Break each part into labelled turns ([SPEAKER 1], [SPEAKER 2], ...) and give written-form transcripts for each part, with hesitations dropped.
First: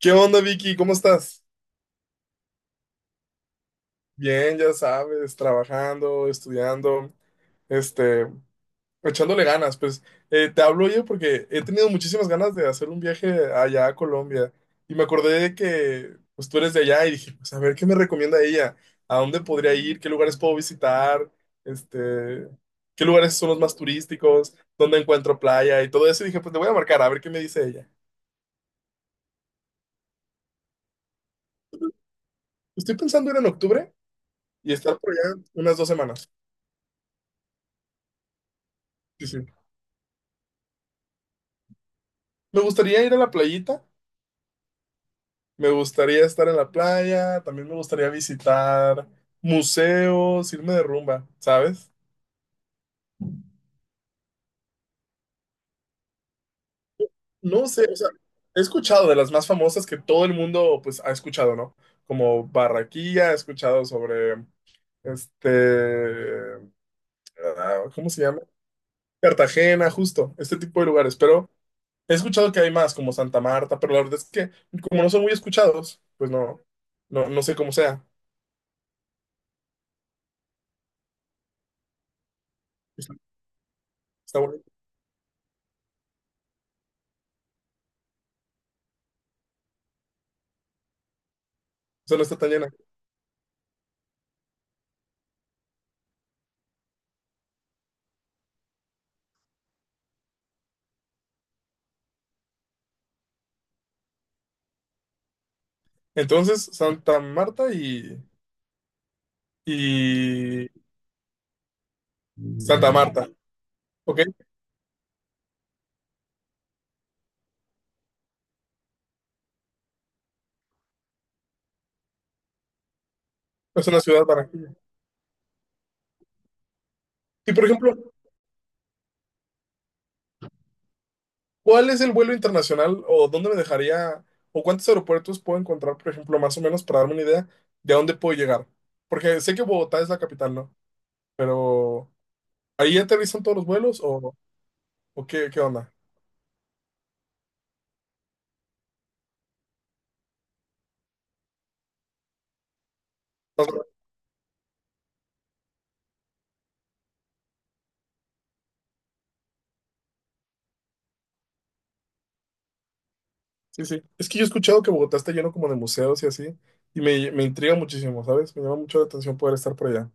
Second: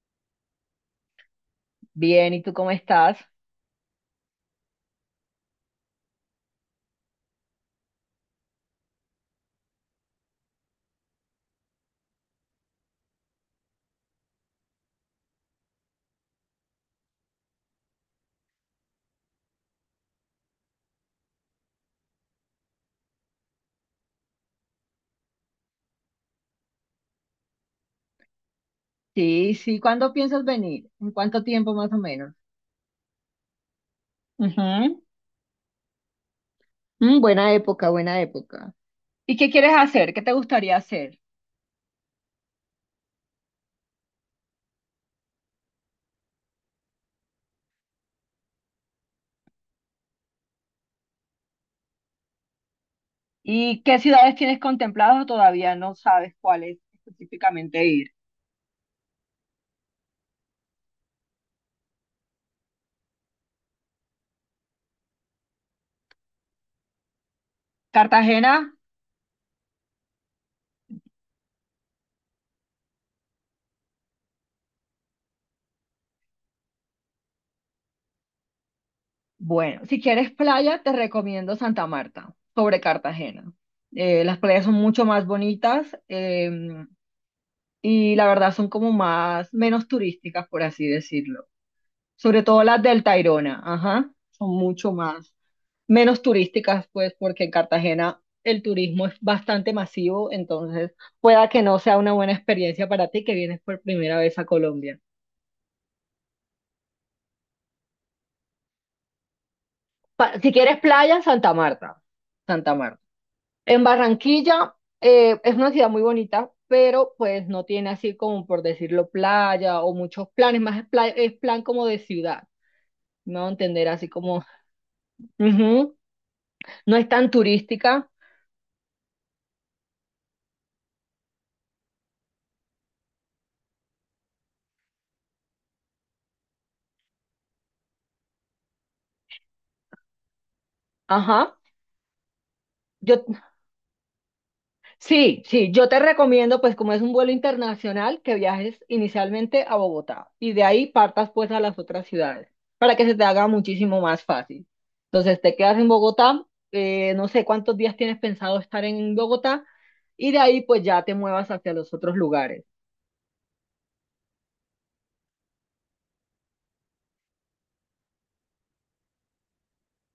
[SPEAKER 1] ¿Qué onda, Vicky? ¿Cómo estás?
[SPEAKER 2] Bien, ¿y tú cómo estás?
[SPEAKER 1] Bien, ya sabes, trabajando, estudiando, este, echándole ganas. Pues te hablo yo porque he tenido muchísimas ganas de hacer un viaje allá a Colombia y me acordé de que pues, tú eres de allá y dije, pues a ver, ¿qué me recomienda ella? ¿A dónde podría ir? ¿Qué lugares puedo visitar? Este, ¿Qué lugares son los más turísticos? ¿Dónde encuentro playa? Y todo eso. Y dije, pues te voy a marcar, a ver qué me dice ella.
[SPEAKER 2] Sí, sí, ¿cuándo piensas venir? ¿En cuánto tiempo más o menos?
[SPEAKER 1] Estoy pensando ir en octubre y
[SPEAKER 2] Ujú.
[SPEAKER 1] estar por allá unas 2 semanas.
[SPEAKER 2] Buena época, buena época.
[SPEAKER 1] Sí,
[SPEAKER 2] ¿Y
[SPEAKER 1] sí.
[SPEAKER 2] qué quieres hacer? ¿Qué te gustaría hacer?
[SPEAKER 1] Me gustaría ir a la playita, me gustaría estar en la playa, también me gustaría visitar museos, irme de rumba, ¿sabes?
[SPEAKER 2] ¿Y qué ciudades tienes contempladas o todavía no sabes cuáles
[SPEAKER 1] No
[SPEAKER 2] específicamente
[SPEAKER 1] sé, o sea,
[SPEAKER 2] ir?
[SPEAKER 1] he escuchado de las más famosas que todo el mundo pues ha escuchado, ¿no? Como Barraquilla, he escuchado sobre este, ah, ¿cómo se llama?
[SPEAKER 2] ¿Cartagena?
[SPEAKER 1] Cartagena, justo, este tipo de lugares, pero he escuchado que hay más como Santa Marta, pero la verdad es que como no son muy escuchados, pues no, no sé cómo sea.
[SPEAKER 2] Bueno, si quieres playa, te recomiendo Santa Marta sobre
[SPEAKER 1] Está,
[SPEAKER 2] Cartagena. Las
[SPEAKER 1] está
[SPEAKER 2] playas
[SPEAKER 1] bonito,
[SPEAKER 2] son mucho más bonitas, y la verdad son como más, menos turísticas, por así decirlo.
[SPEAKER 1] o sea, no está
[SPEAKER 2] Sobre
[SPEAKER 1] tan
[SPEAKER 2] todo
[SPEAKER 1] llena.
[SPEAKER 2] las del Tayrona, ajá, son mucho más, menos turísticas, pues, porque en Cartagena el turismo es bastante masivo, entonces pueda que no sea una buena experiencia para ti que vienes por primera vez a Colombia.
[SPEAKER 1] Entonces, Santa Marta y,
[SPEAKER 2] Si
[SPEAKER 1] y
[SPEAKER 2] quieres playa, Santa Marta, Santa
[SPEAKER 1] Santa
[SPEAKER 2] Marta.
[SPEAKER 1] Marta,
[SPEAKER 2] En
[SPEAKER 1] ¿ok?
[SPEAKER 2] Barranquilla, es una ciudad muy bonita, pero pues no tiene así como por decirlo playa o muchos planes, más es, es plan como de ciudad, ¿no? Entender
[SPEAKER 1] Es una
[SPEAKER 2] así
[SPEAKER 1] ciudad
[SPEAKER 2] como,
[SPEAKER 1] Barranquilla.
[SPEAKER 2] ujú, no es tan
[SPEAKER 1] Y por
[SPEAKER 2] turística.
[SPEAKER 1] ejemplo, ¿cuál es el vuelo internacional o dónde me dejaría o cuántos aeropuertos puedo encontrar, por ejemplo, más o menos para darme una idea de a dónde puedo llegar? Porque sé que Bogotá es la capital, ¿no?
[SPEAKER 2] Ajá.
[SPEAKER 1] Pero ¿ahí
[SPEAKER 2] Yo,
[SPEAKER 1] aterrizan todos los vuelos o
[SPEAKER 2] sí,
[SPEAKER 1] qué, qué
[SPEAKER 2] sí, yo
[SPEAKER 1] onda?
[SPEAKER 2] te recomiendo, pues como es un vuelo internacional, que viajes inicialmente a Bogotá y de ahí partas pues a las otras ciudades para que se te haga
[SPEAKER 1] Más o menos.
[SPEAKER 2] muchísimo más fácil. Entonces te quedas en Bogotá. No sé cuántos días tienes pensado estar en Bogotá y de ahí pues ya te muevas hacia los otros lugares.
[SPEAKER 1] Sí, sí. Es que yo he escuchado que Bogotá está lleno como de museos y así, y me intriga muchísimo, ¿sabes? Me llama mucho la atención poder estar por allá.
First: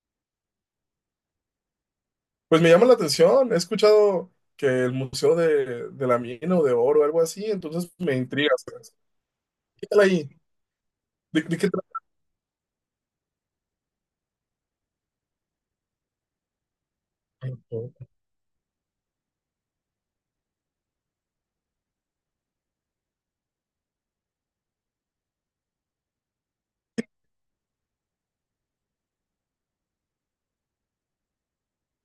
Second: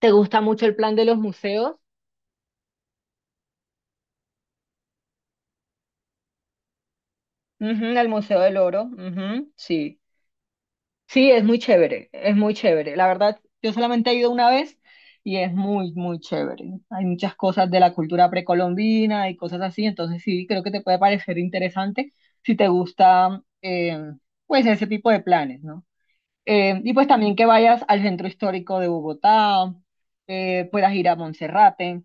[SPEAKER 2] ¿Te gusta mucho el plan de los museos?
[SPEAKER 1] Pues me llama la atención. He escuchado que el Museo de la Mina o de Oro, algo así,
[SPEAKER 2] Ujú,
[SPEAKER 1] entonces
[SPEAKER 2] el
[SPEAKER 1] me
[SPEAKER 2] Museo
[SPEAKER 1] intriga.
[SPEAKER 2] del Oro,
[SPEAKER 1] ¿Sabes?
[SPEAKER 2] ujú,
[SPEAKER 1] ¿Qué tal
[SPEAKER 2] sí.
[SPEAKER 1] ahí?
[SPEAKER 2] Sí, es
[SPEAKER 1] De
[SPEAKER 2] muy
[SPEAKER 1] qué trata?
[SPEAKER 2] chévere, es muy chévere. La verdad, yo solamente he ido una vez y es muy, muy chévere. Hay muchas cosas de la cultura precolombina y cosas así, entonces sí, creo que te puede parecer interesante si te gusta, pues, ese tipo de planes, ¿no? Y pues también que vayas al centro histórico de Bogotá, puedas ir a Monserrate,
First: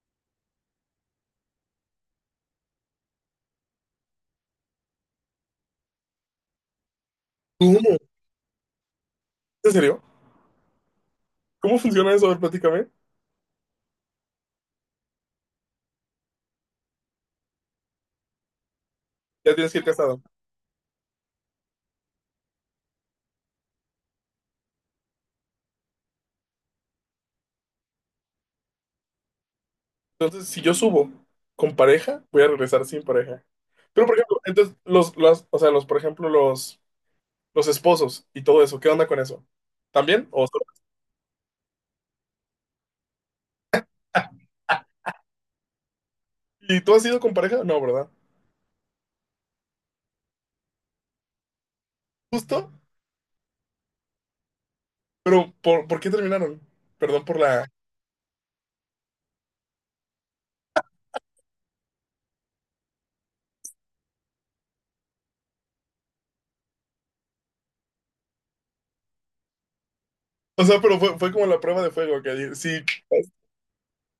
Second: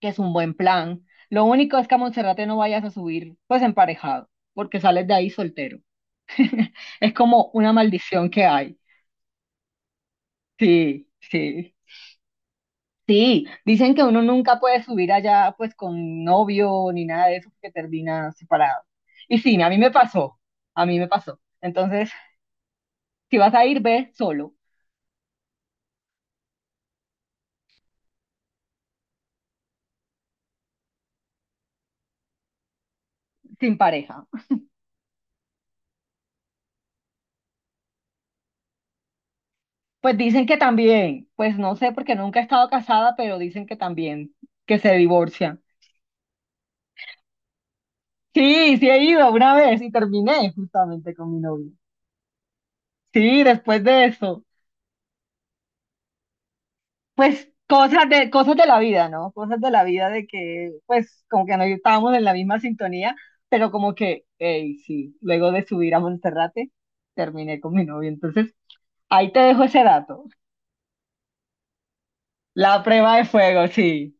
[SPEAKER 2] que es un buen plan. Lo único es que a Monserrate no vayas a subir, pues, emparejado, porque sales de ahí soltero. Es como una
[SPEAKER 1] ¿Cómo?
[SPEAKER 2] maldición que hay.
[SPEAKER 1] ¿En serio?
[SPEAKER 2] Sí, sí,
[SPEAKER 1] ¿Cómo funciona eso? A ver, platícame.
[SPEAKER 2] sí. Dicen que uno nunca puede subir allá pues con novio ni nada de eso porque termina separado. Y
[SPEAKER 1] Ya
[SPEAKER 2] sí, a
[SPEAKER 1] tienes
[SPEAKER 2] mí
[SPEAKER 1] que ir
[SPEAKER 2] me
[SPEAKER 1] casado.
[SPEAKER 2] pasó, a mí me pasó. Entonces, si vas a ir, ve solo,
[SPEAKER 1] Entonces, si yo subo con pareja, voy a regresar sin pareja.
[SPEAKER 2] sin
[SPEAKER 1] Pero, por
[SPEAKER 2] pareja.
[SPEAKER 1] ejemplo, entonces, los o sea, los, por ejemplo, los esposos y todo eso, ¿qué onda con eso?
[SPEAKER 2] Pues
[SPEAKER 1] ¿También?
[SPEAKER 2] dicen
[SPEAKER 1] ¿O
[SPEAKER 2] que
[SPEAKER 1] solo?
[SPEAKER 2] también, pues no sé porque nunca he estado casada, pero dicen que también, que se divorcian.
[SPEAKER 1] ¿Y tú has ido con pareja? No, ¿verdad?
[SPEAKER 2] Sí, sí he ido una vez y terminé justamente con mi novio.
[SPEAKER 1] Justo,
[SPEAKER 2] Sí, después de eso.
[SPEAKER 1] pero por qué terminaron? Perdón por
[SPEAKER 2] Pues
[SPEAKER 1] la...
[SPEAKER 2] cosas de la vida, ¿no? Cosas de la vida de que, pues, como que no estábamos en la misma sintonía, pero como que, hey, sí, luego de subir a Monserrate, terminé con mi novio. Entonces, ahí te dejo ese dato.
[SPEAKER 1] O sea, pero fue como la prueba de fuego, que dije, si
[SPEAKER 2] La prueba de
[SPEAKER 1] pas-
[SPEAKER 2] fuego, sí.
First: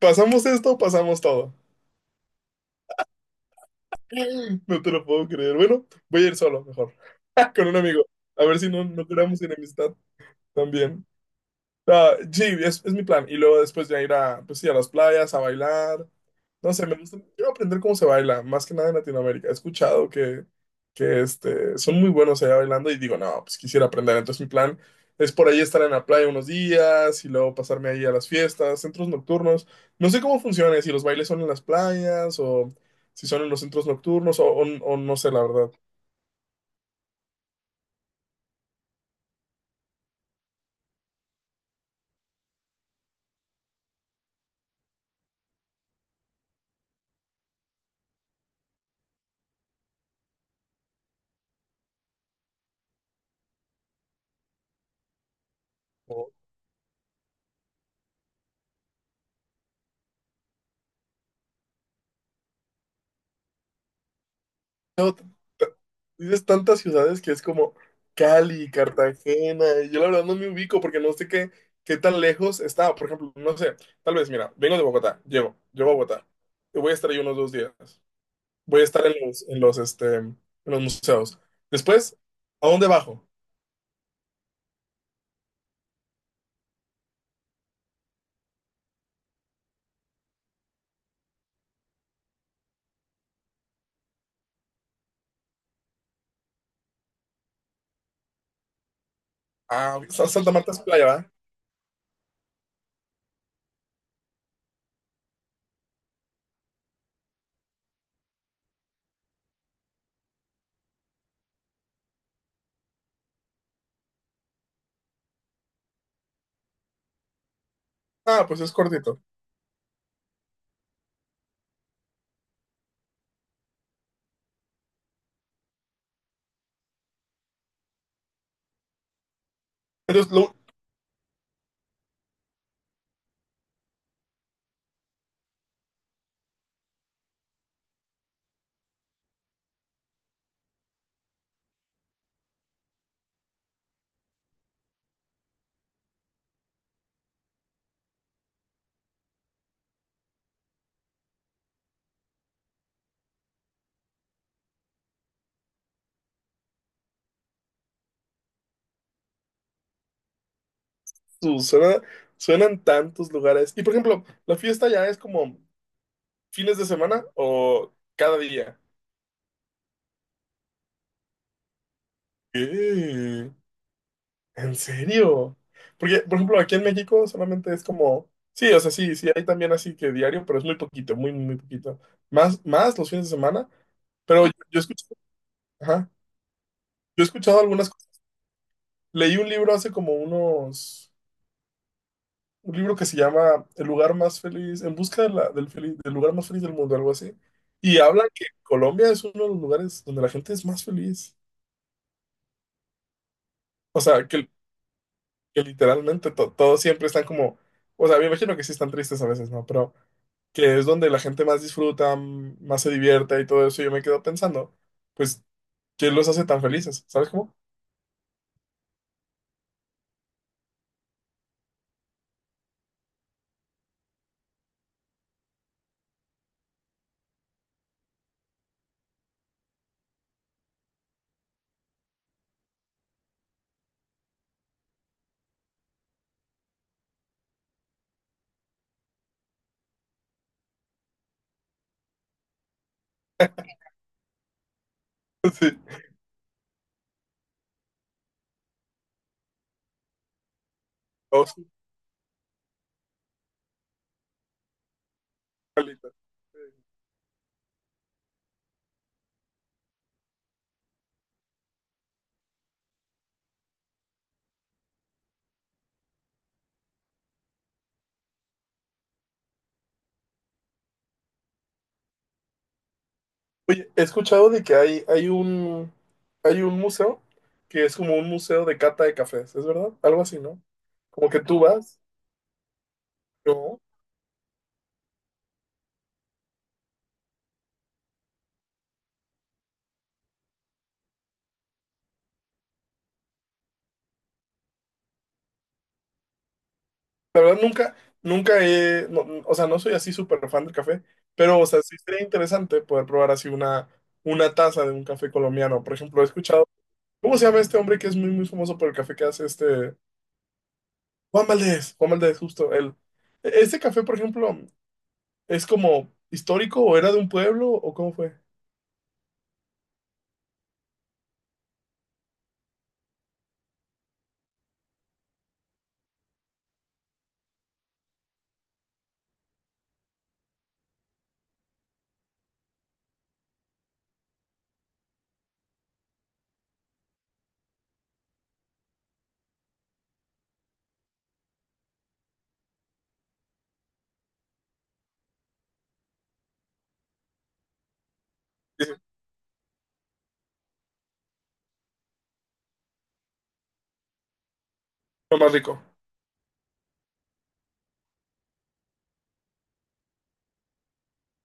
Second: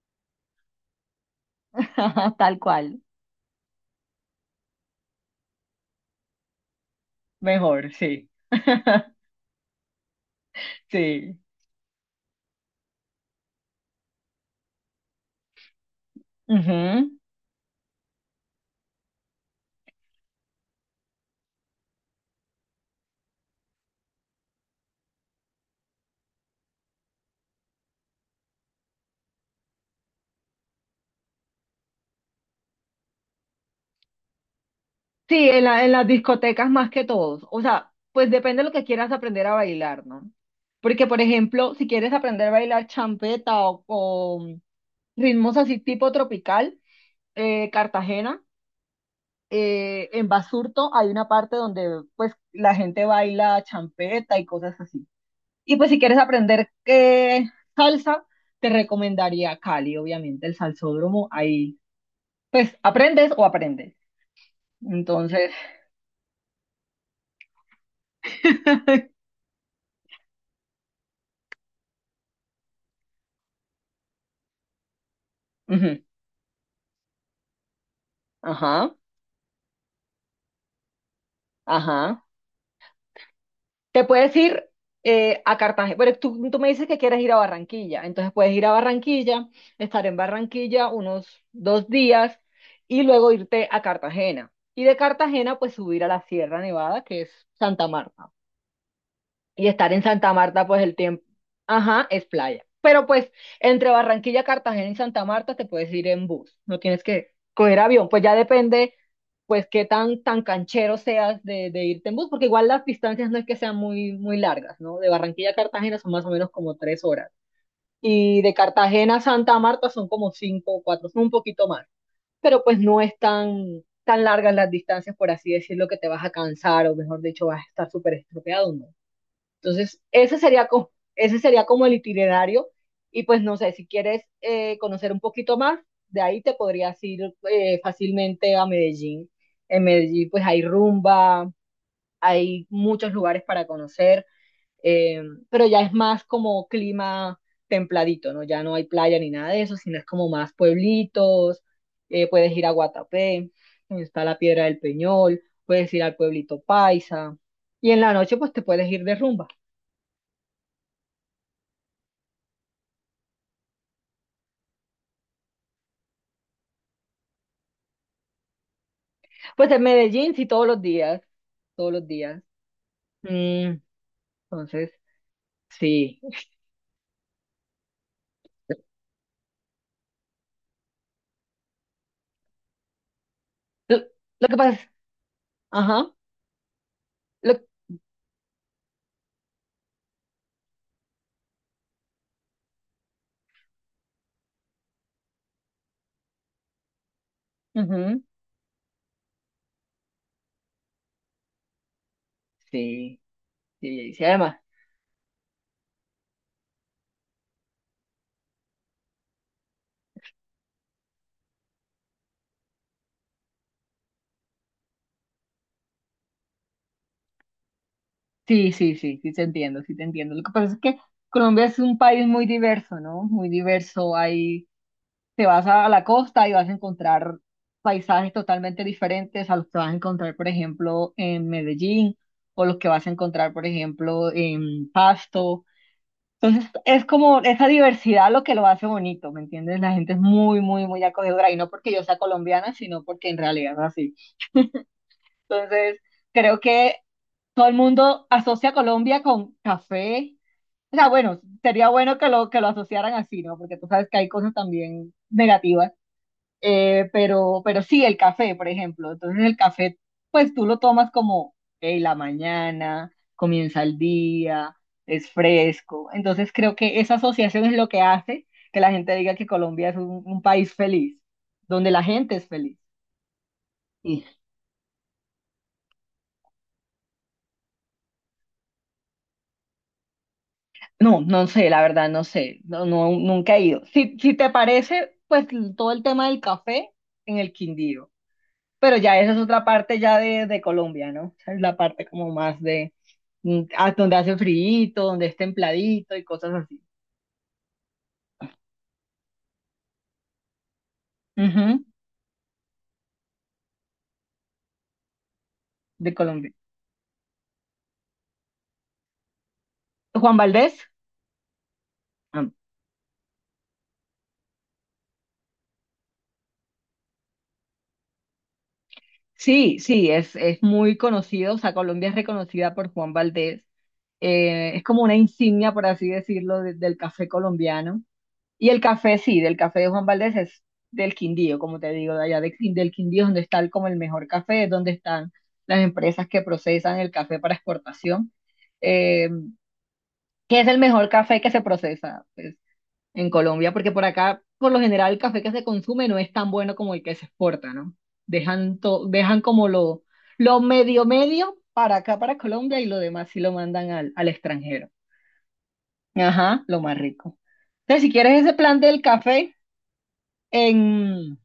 [SPEAKER 1] pasamos esto, pasamos todo.
[SPEAKER 2] Tal cual.
[SPEAKER 1] No te lo puedo creer. Bueno, voy a ir solo, mejor. Con un
[SPEAKER 2] Mejor,
[SPEAKER 1] amigo.
[SPEAKER 2] sí.
[SPEAKER 1] A ver si no, no creamos enemistad también.
[SPEAKER 2] Sí.
[SPEAKER 1] Ah, sí, es mi plan. Y luego después ya ir a, pues sí, a las playas, a bailar.
[SPEAKER 2] Ujú.
[SPEAKER 1] No sé, me gusta. Quiero aprender cómo se baila, más que nada en Latinoamérica. He escuchado que este, son muy buenos allá bailando y digo, no, pues quisiera aprender. Entonces mi plan es por ahí estar en la playa unos días y luego pasarme ahí a las fiestas, centros nocturnos. No sé cómo funciona, si los bailes son en las playas o si son en los centros nocturnos o no sé, la
[SPEAKER 2] Sí,
[SPEAKER 1] verdad.
[SPEAKER 2] en las discotecas más que todos. O sea, pues depende de lo que quieras aprender a bailar, ¿no? Porque, por ejemplo, si quieres aprender a bailar champeta o ritmos así tipo tropical, Cartagena. En Basurto hay una parte donde pues la gente baila champeta y cosas así. Y pues si quieres aprender, salsa, te recomendaría Cali, obviamente, el salsódromo. Ahí pues aprendes o aprendes.
[SPEAKER 1] No,
[SPEAKER 2] Entonces,
[SPEAKER 1] dices tantas ciudades que es como Cali, Cartagena, y yo la verdad no me ubico porque no sé qué tan lejos está. Por ejemplo, no sé, tal vez, mira, vengo de Bogotá, llego, llego a
[SPEAKER 2] ujú,
[SPEAKER 1] Bogotá, y voy a estar ahí unos 2 días, voy a
[SPEAKER 2] ajá,
[SPEAKER 1] estar en este, en los museos. Después,
[SPEAKER 2] ajá.
[SPEAKER 1] ¿a dónde bajo?
[SPEAKER 2] Te puedes ir a Cartagena, pero tú me dices que quieres ir a Barranquilla, entonces puedes ir a Barranquilla, estar en Barranquilla unos 2 días y luego irte a Cartagena. Y de Cartagena, pues subir a la Sierra Nevada, que es Santa Marta. Y estar
[SPEAKER 1] Ah,
[SPEAKER 2] en Santa
[SPEAKER 1] Santa
[SPEAKER 2] Marta,
[SPEAKER 1] Marta es
[SPEAKER 2] pues el
[SPEAKER 1] playa,
[SPEAKER 2] tiempo,
[SPEAKER 1] ¿va?
[SPEAKER 2] ajá, es playa. Pero pues entre Barranquilla, Cartagena y Santa Marta te puedes ir en bus, no tienes que coger avión, pues ya depende, pues qué tan canchero seas de irte en bus, porque igual las distancias no es que sean muy, muy largas, ¿no? De Barranquilla a Cartagena son más o menos como 3 horas. Y
[SPEAKER 1] Ah,
[SPEAKER 2] de
[SPEAKER 1] pues es
[SPEAKER 2] Cartagena
[SPEAKER 1] cortito.
[SPEAKER 2] a Santa Marta son como cinco o cuatro, son un poquito más. Pero pues no es tan largas las distancias, por así decirlo, que te vas a cansar o mejor dicho, vas a estar súper estropeado, no. Entonces,
[SPEAKER 1] Pero lo-
[SPEAKER 2] ese sería como el itinerario. Y pues no sé, si quieres, conocer un poquito más, de ahí te podrías ir fácilmente a Medellín. En Medellín pues hay rumba, hay muchos lugares para conocer, eh, pero ya es más como clima templadito, ¿no? Ya no hay playa ni nada de eso, sino es como más pueblitos, puedes ir a Guatapé, donde está la Piedra del Peñol, puedes ir al pueblito Paisa, y en la noche pues te puedes ir de rumba.
[SPEAKER 1] su- suena- Suenan tantos lugares. Y por ejemplo, ¿la fiesta ya es como fines de semana o cada día?
[SPEAKER 2] Pues en Medellín sí todos los días, todos los días.
[SPEAKER 1] ¿Qué?
[SPEAKER 2] Mm,
[SPEAKER 1] ¿En
[SPEAKER 2] entonces,
[SPEAKER 1] serio?
[SPEAKER 2] sí.
[SPEAKER 1] Porque, por ejemplo, aquí en México solamente es como, sí, o sea, sí, sí, hay también así que diario, pero es muy poquito, muy, muy poquito. Más los fines de semana,
[SPEAKER 2] Lo,
[SPEAKER 1] pero
[SPEAKER 2] lo que pasa
[SPEAKER 1] yo he
[SPEAKER 2] es,
[SPEAKER 1] escuchado, ajá,
[SPEAKER 2] ajá,
[SPEAKER 1] yo he
[SPEAKER 2] lo,
[SPEAKER 1] escuchado algunas cosas. Leí un libro hace como unos, un libro que se llama El lugar más feliz, en busca de del lugar más feliz del mundo, algo así. Y
[SPEAKER 2] ujú,
[SPEAKER 1] habla que Colombia es uno de los lugares donde la gente es más feliz.
[SPEAKER 2] sí,
[SPEAKER 1] O
[SPEAKER 2] sí, sí,
[SPEAKER 1] sea,
[SPEAKER 2] además,
[SPEAKER 1] que literalmente todos siempre están como, o sea, me imagino que sí están tristes a veces, ¿no? Pero... que es donde la gente más disfruta, más se divierte y todo eso, yo me quedo pensando, pues, ¿qué los hace tan felices? ¿Sabes cómo?
[SPEAKER 2] sí, sí, sí, sí te entiendo, sí te entiendo. Lo que pasa es que Colombia es un país muy diverso, ¿no? Muy diverso. Ahí te vas a la costa y vas a encontrar paisajes totalmente diferentes a los que vas a encontrar, por ejemplo, en Medellín o los que vas a encontrar, por ejemplo, en Pasto. Entonces, es como esa diversidad lo que lo hace bonito, ¿me entiendes? La gente es muy, muy, muy acogedora y no porque yo sea colombiana, sino porque en realidad es así.
[SPEAKER 1] Sí,
[SPEAKER 2] Entonces, creo que todo el mundo asocia Colombia con café. O sea, bueno,
[SPEAKER 1] o sus
[SPEAKER 2] sería bueno que que lo asociaran así, ¿no? Porque tú sabes que hay cosas también negativas,
[SPEAKER 1] palitas.
[SPEAKER 2] pero sí, el café, por ejemplo. Entonces el café, pues tú lo tomas como, hey, la mañana, comienza el día, es fresco. Entonces creo que esa asociación es lo que hace que la gente diga que Colombia es un país feliz, donde la gente es feliz.
[SPEAKER 1] Oye, he
[SPEAKER 2] Sí.
[SPEAKER 1] escuchado de que hay un museo que es como un museo de cata de cafés, ¿es verdad? Algo así, ¿no?
[SPEAKER 2] No,
[SPEAKER 1] Como que
[SPEAKER 2] no
[SPEAKER 1] tú
[SPEAKER 2] sé, la
[SPEAKER 1] vas,
[SPEAKER 2] verdad, no sé. No, no, nunca he
[SPEAKER 1] yo,
[SPEAKER 2] ido. Si te parece, pues todo el tema del café en el Quindío. Pero ya esa es otra parte ya de Colombia, ¿no? Esa es la parte como más de, donde hace frío, donde es templadito y cosas así.
[SPEAKER 1] la verdad nunca, nunca he, no- no, o sea, no soy así súper fan del café, pero, o sea,
[SPEAKER 2] Ujú,
[SPEAKER 1] sí sería interesante poder probar así una taza de un café colombiano. Por
[SPEAKER 2] de
[SPEAKER 1] ejemplo, he
[SPEAKER 2] Colombia.
[SPEAKER 1] escuchado. ¿Cómo se llama este hombre que es muy, muy famoso por el café que hace este?
[SPEAKER 2] Juan Valdés.
[SPEAKER 1] Juan Valdez, Juan Valdez,
[SPEAKER 2] Ah,
[SPEAKER 1] justo él. ¿Ese café, por ejemplo, es como histórico o era de un pueblo o cómo fue?
[SPEAKER 2] sí, sí, es muy conocido, o sea, Colombia es reconocida por Juan Valdés. Es como una insignia, por así decirlo, del café colombiano. Y el café, sí, del café de Juan Valdés es del Quindío, como te digo, de allá del Quindío, es donde está como el mejor café, es donde están las empresas que procesan el café para exportación. Eh, ¿Qué es el mejor café que se procesa, pues, en Colombia? Porque por acá, por lo general, el café que se consume no es tan bueno como el que se exporta, ¿no? Dejan,
[SPEAKER 1] Sí,
[SPEAKER 2] to- dejan como lo medio medio para acá, para Colombia, y lo demás sí lo mandan al extranjero.
[SPEAKER 1] lo más rico.
[SPEAKER 2] Ajá, lo más rico. Entonces, si quieres ese plan del café. En,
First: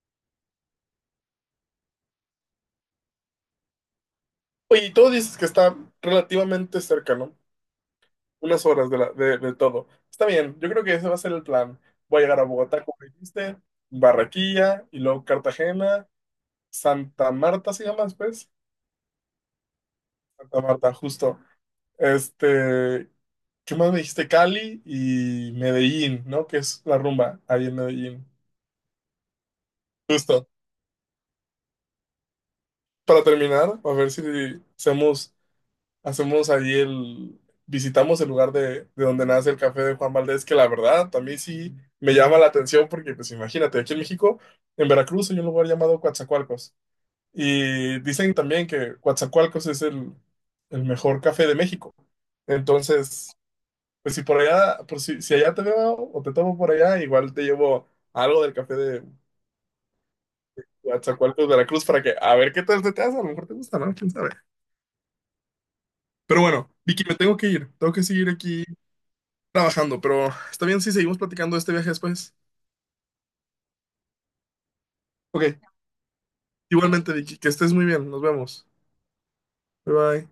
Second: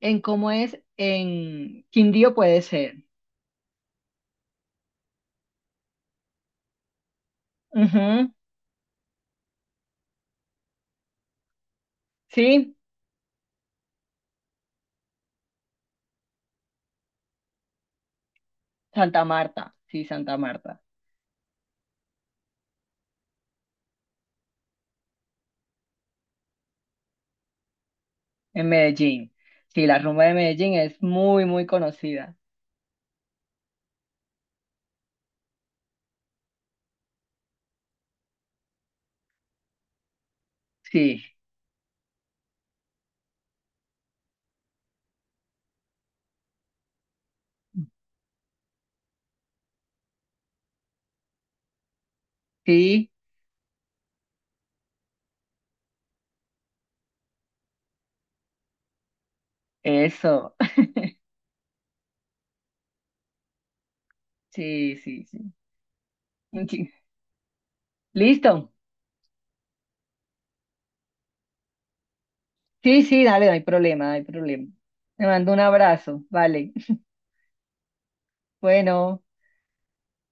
[SPEAKER 2] en cómo es, en Quindío puede ser.
[SPEAKER 1] Oye, y tú dices que está relativamente cerca, ¿no?
[SPEAKER 2] Ujú,
[SPEAKER 1] Unas horas de todo. Está bien, yo creo que ese va a ser el plan. Voy a llegar a
[SPEAKER 2] sí,
[SPEAKER 1] Bogotá, como dijiste, Barranquilla, y luego Cartagena, Santa Marta se llama después.
[SPEAKER 2] Santa Marta, sí, Santa
[SPEAKER 1] Santa
[SPEAKER 2] Marta,
[SPEAKER 1] Marta, justo. Este, ¿qué más me dijiste? Cali y Medellín, ¿no? Que es la rumba ahí en Medellín.
[SPEAKER 2] en Medellín. Sí, la rumba de
[SPEAKER 1] Justo.
[SPEAKER 2] Medellín es muy, muy conocida.
[SPEAKER 1] Para terminar, a ver si hacemos, hacemos ahí el, visitamos el lugar de donde nace el café de Juan Valdés, que la verdad
[SPEAKER 2] Sí,
[SPEAKER 1] también sí me llama la atención porque, pues imagínate, aquí en México, en Veracruz hay un lugar llamado Coatzacoalcos. Y dicen también que Coatzacoalcos es el mejor café de México.
[SPEAKER 2] sí,
[SPEAKER 1] Entonces, pues si por allá, por si, si allá te veo o te tomo por allá, igual te llevo algo del café de
[SPEAKER 2] eso.
[SPEAKER 1] Coatzacoalcos, Veracruz, para que a ver qué tal se te hace. A lo mejor te gusta, ¿no? ¿Quién sabe?
[SPEAKER 2] Sí, sí, sí.
[SPEAKER 1] Pero bueno,
[SPEAKER 2] Sí.
[SPEAKER 1] Vicky, me tengo que ir. Tengo que seguir aquí
[SPEAKER 2] Listo.
[SPEAKER 1] trabajando, pero está bien si seguimos platicando de este viaje después.
[SPEAKER 2] Sí, sí, dale, no hay problema, no hay problema. Te mando
[SPEAKER 1] Ok,
[SPEAKER 2] un abrazo, vale.
[SPEAKER 1] igualmente, Vicky, que estés muy bien. Nos vemos.
[SPEAKER 2] Bueno.
[SPEAKER 1] Bye bye.